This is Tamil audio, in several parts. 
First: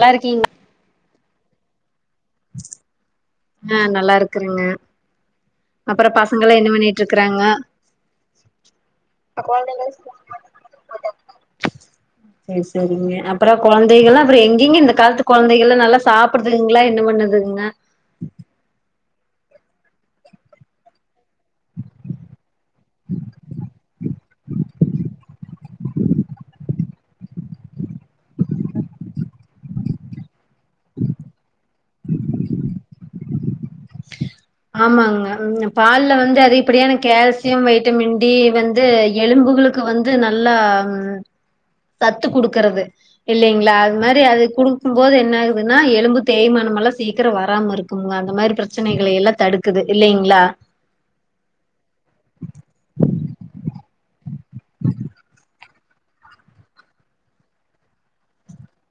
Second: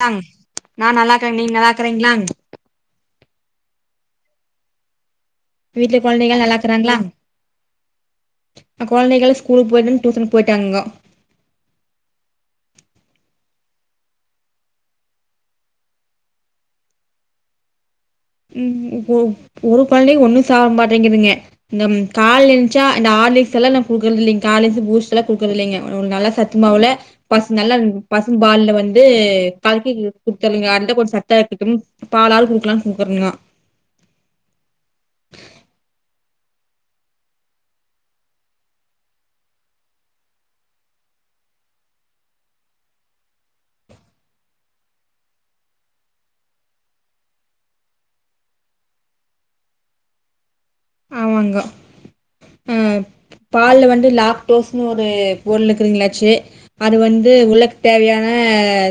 நல்லா ங்க இருக்கீங் நா நல்லாக்கறே நீங்க நல்லாக்கறீங்களாங்க ஆ நல்லா இருக்கறங்க வீட்டுல கொழ்ந்தைக நல்லாக்கறாங்களா இருக்குறாங்க ஆ கொழ்ந்தைகள் ஸ்கூக் போய்ட்டந் டியூஷனுக் போய்ட்டாங்க சேர் சேரிங்க அப்பற கொழந்தைகள்ல்லா அப்புற எங்கெங்க இந்த கால்த்து கொந்தைகள்ல்லா நல்லா சாப் புடுதுங்களா என்ன பண்ணுதுங்க ம் ஒ ஒரு கொழந்தைகங் ஒண்ணு சாப் மாட்டேங்குதுங்க இந்தம் கால்ல என்ச்ச இந்த ஆர்லிக்ஸ் எல்லா நா குக்குற்து இல்லிங் ட்டுலா குக்குற்து இல்லைங்க ஒர நல்ல சத்துமாவுல பஸ் நல்லா பசும் பால்ல வந்து கல்க்கி குத்தர்லிங்க அந்த போட் ச செத்துக்கின் பாலாது குடுக்கலான் குக்கறங்க ஓகே [unintelligible] ஆமாங்க பால்ல வந்து அதிகப்படியானா கேல்சியம் வைட்டமின் டி வந்து எலும்புகளுக் கு வந்து நல்லா சத்து குடுக்குறது இல்லைங்களா அது மாரி அது குடுக்கும்போது என்னாகுதுன்னா எலும்பு தேய்மானமெல்லா சீக்கிர வராம இருக் குங்க அந்த மாரி பிரச்சனைகளை எல்லா தடுக்குது இல்லைங்களா ஆமாங்கோ ஆ பால்ல வந்து லாக்டோஸ்னு ஒரு பொருள் இக்குதுங்களாச்சு அது வந்து உள்ளக்கு தேவையான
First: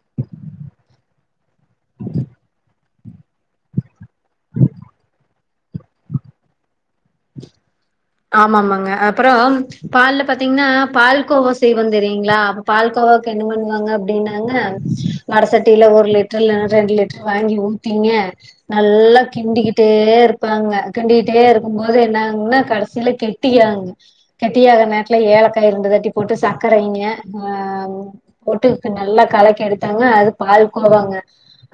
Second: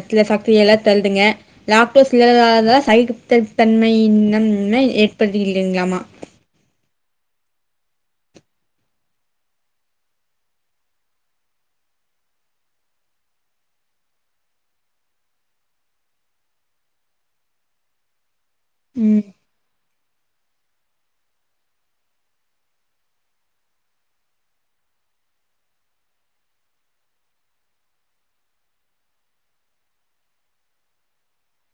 சில சக்தியெல்லா தருதுங்க லாக்டோஸ் சில இல்லாத சகித்த தன்மைையினம்ம ஏற்படுத்தீங்களாமா ஆமா ஆமாங்க அப்புறோம் பால்ல பாத்தீங்ன்னா பால் கோவா செய்வோந் தெரியீங்களா பால் கோவாவுக்கு என்ன பண்ணுவாங்க அப்டின்னாங்க வட சட்டியில ஒரு லிட்டர் இல்லைன்னா ரெண்டு லிட்டர் வாங்கி ஊத் திங்க ம் நல்லா கிண்டிக்கிட்டே இருப்பாங்க கிண்டிக்கிட்டே இருக்கும் போது என்னாகுங்ன்னா கடைசி கடைசில கெட்டியா கெட்டியாக நேரத்ல ஏலக்காய் இருண்டு தட்டி போட்டு சர்க்கரை இங்க ஆ போட்டு நல்லா கலக்க எடுத்தாங்க அது பால் கோவாங்க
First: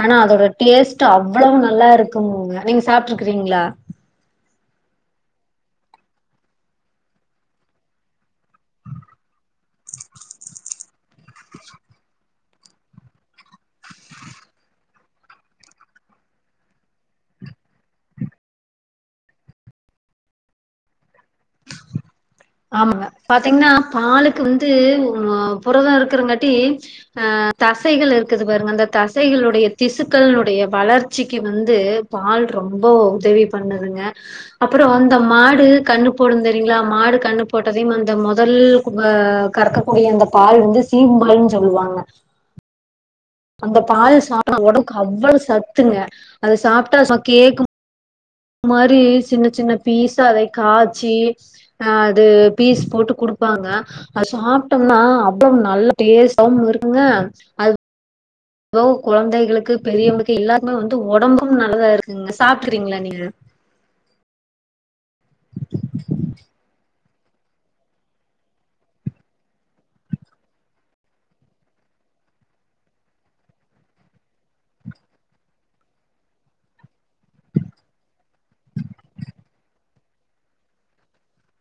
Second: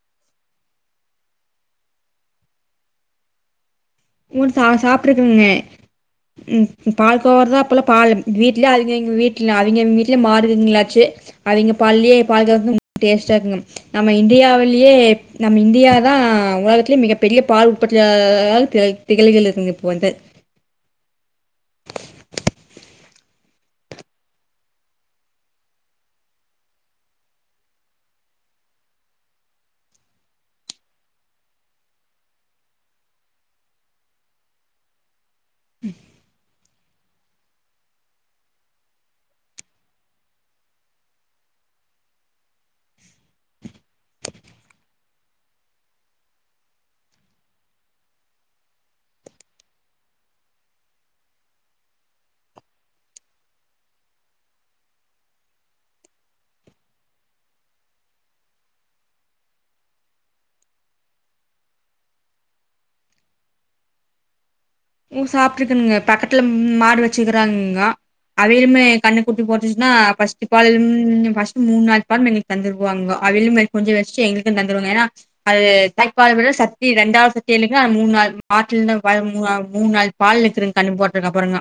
ஆனா அதோட டேஸ்ட்டு அவ்வளவு நல்லா இருக்குங்க நீங் சாப்ட்டுருக்குறீங்களா உ ச சாப்ட்ருக்குங்க ம் பால் கோவர தா அப்போல பால் வீட்ல அவுங்க அவிங் வீட்ல அவிங்க அவிங்க வீட்லேயே மாடுருங்களாச்சி அவிங்க பால்லியே பால்கோவா டேஸ்ட்டா இருக்குங்க நம்ம இந்தியாவிலியே நம்ம இந்தியா தா உலகத்திலே மிகப்பெரிய பால் உற்பத்தியா [inaudible] ள் த்து கிளைகள் இருக்குங்க இப்போ வந்து ஆமாங்க பாத்தீங்ன்னா பாலுக்கு வந்து அ புரதோ இருக்குறங்காட்டி ஆ தசைகள் இருக்குது பாருங்க அந்த தசைகளுடைய திசுக்கள்னுடைய வளர்ச்சிக்கு வந்து பால் ரொம்போ உதவி பண்ணுதுங்க அப்புறோ அந்த மாடு கண்ணு போடு தெரியுங்களா மாடு கண்ணு போட்டதையும் அந்த மொதல் ஆ கறக்கக்கூடிய அந்த பால் வந்து சீம்பால்ன் சொல்லுவாங்க அந்த பால் சாப்ப உடம்புக்கு அவ்ளவு சத்துங்க அத சாப்ட்டா கேக்கும் மாரி சின்ன சின்ன பீஸா அத காச்சி ஆ அது பீஸ் போட்டு குடுப்பாங்க அது சாப்ட்டோம்னா அவ்ளோ நல்ல டேஸ்ட்டாவும் இருக்குங்க அது ஓ கொழந்தைகளுக்கு பெரியவங்குக்கு எல்லாருக்குமே வந்து ஒடம்பும் நல்லதாருக்குங்க சாப்ட்டுகிறீங்களா நீங்க ம் சாப்ட்ருக்குனுங்க பக்கத்துல ம் மாடு வச்சுக்கறாங்க அவையளுமே கண்ணுக்குட்டி போட்டுச்ன்னா ஃபஸ்ட்டு பால் ம் ஃபஸ்ட்டு மூண்நாலு பால் தந்துடுவாங்க அவிலும் எனக்கொஞ்சொ வச் எங்களுக்கு தந்துருவாங்க ஏன்னா அது தாய்ப்பால் விட சத்தி ரெண்டாவ்து கேளுங்க ஆனா மூன்நாள் மாட்லேந் [unintelligible] மூண்நாள் பாலுஇருக்குங்க கண்ணு போட்ட அப்புறங்க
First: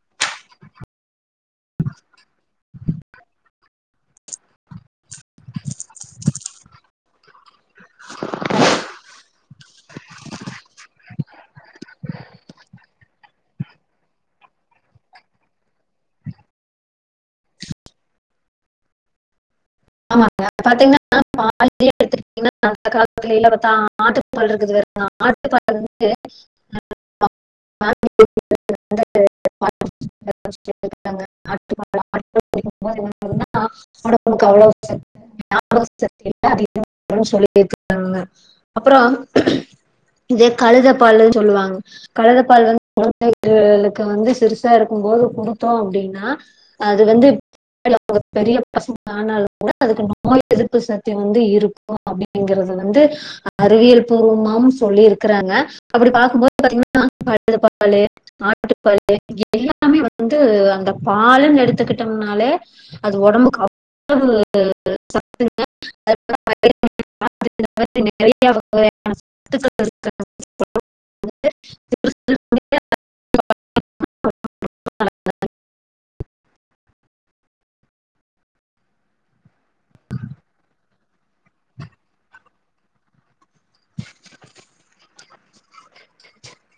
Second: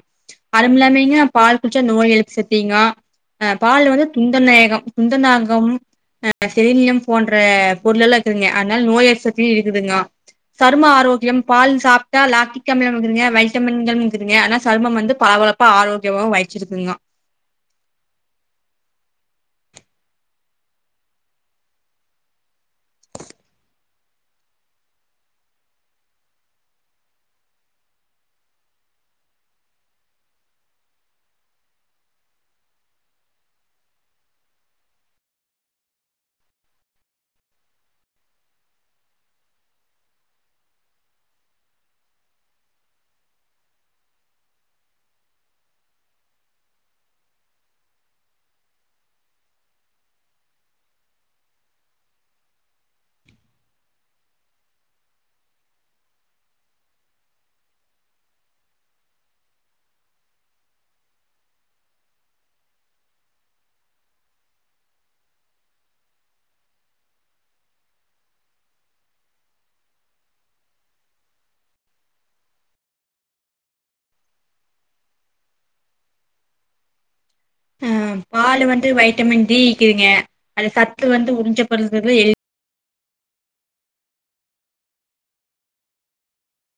அதும்மில்லாம்ங்க பால் குட்ச்சா நோய் எதிர்ப்பு சத்தீங்க அ பால் வந்து குந்தநாயக குந்தநாகம் அ செரிலியம் போன்ற பொருளலெல்லா இருக்குதுங்க அதனால் நோய் எதிப்பு சத்தி இருக்குதுங்க சரும ஆரோக்யம் பால் சாப்ட்டா லாக்டி டிக்அமிலம் இருக்குதுங்க வைட்டமின்கள்மிருக்குதுங்க னா சருமம் வந்து பளபளப்பா ஆரோக்கியமாவு வைச்சிருக்குங்க ஆமாங்க பாத்தீங்கன்னா அ பால் [unintelligible] [unintelligible] [unintelligible] [unintelligible] [unintelligible] அதிகொ சொல்லிருக்காங்க அப்ற இந்த கழுத பாலுன் சொல்லுவாங்க கழுத பால் வந்து கொழந்தைகளுக்கு வந்து சிருசா இருக்கும்போது குடுத்தோ அப்டின்னா அது வந்து [unintelligible] பெரிய பசங்க ஆனாலு அதுக்கு நோய் எதிர்ப்பு சத்தி வந்து இருக்கூ அப்டிங்கறத வந்து அறிவியல் பூர்வமாவும் சொல்லிருக்கறாங்க அப்டி பாக்குபோது பாத்திங்கனா [unintelligible] கழுதபாலு ஆட்டுப்பாலு எல்லாமே வந்து அந்த பாலுன் எடுத்துக்கிட்டம்னாலே அது ஒடம்புக்கு அவ் [unintelligible] [unintelligible] நறைய வகையான சத்துக்கள் [inaudible] ஆ பாலு வந்து வைட்டமின் டி ஈக்குதுங்க அது சத்து வந்து உறிஞ்சபடுறது எல்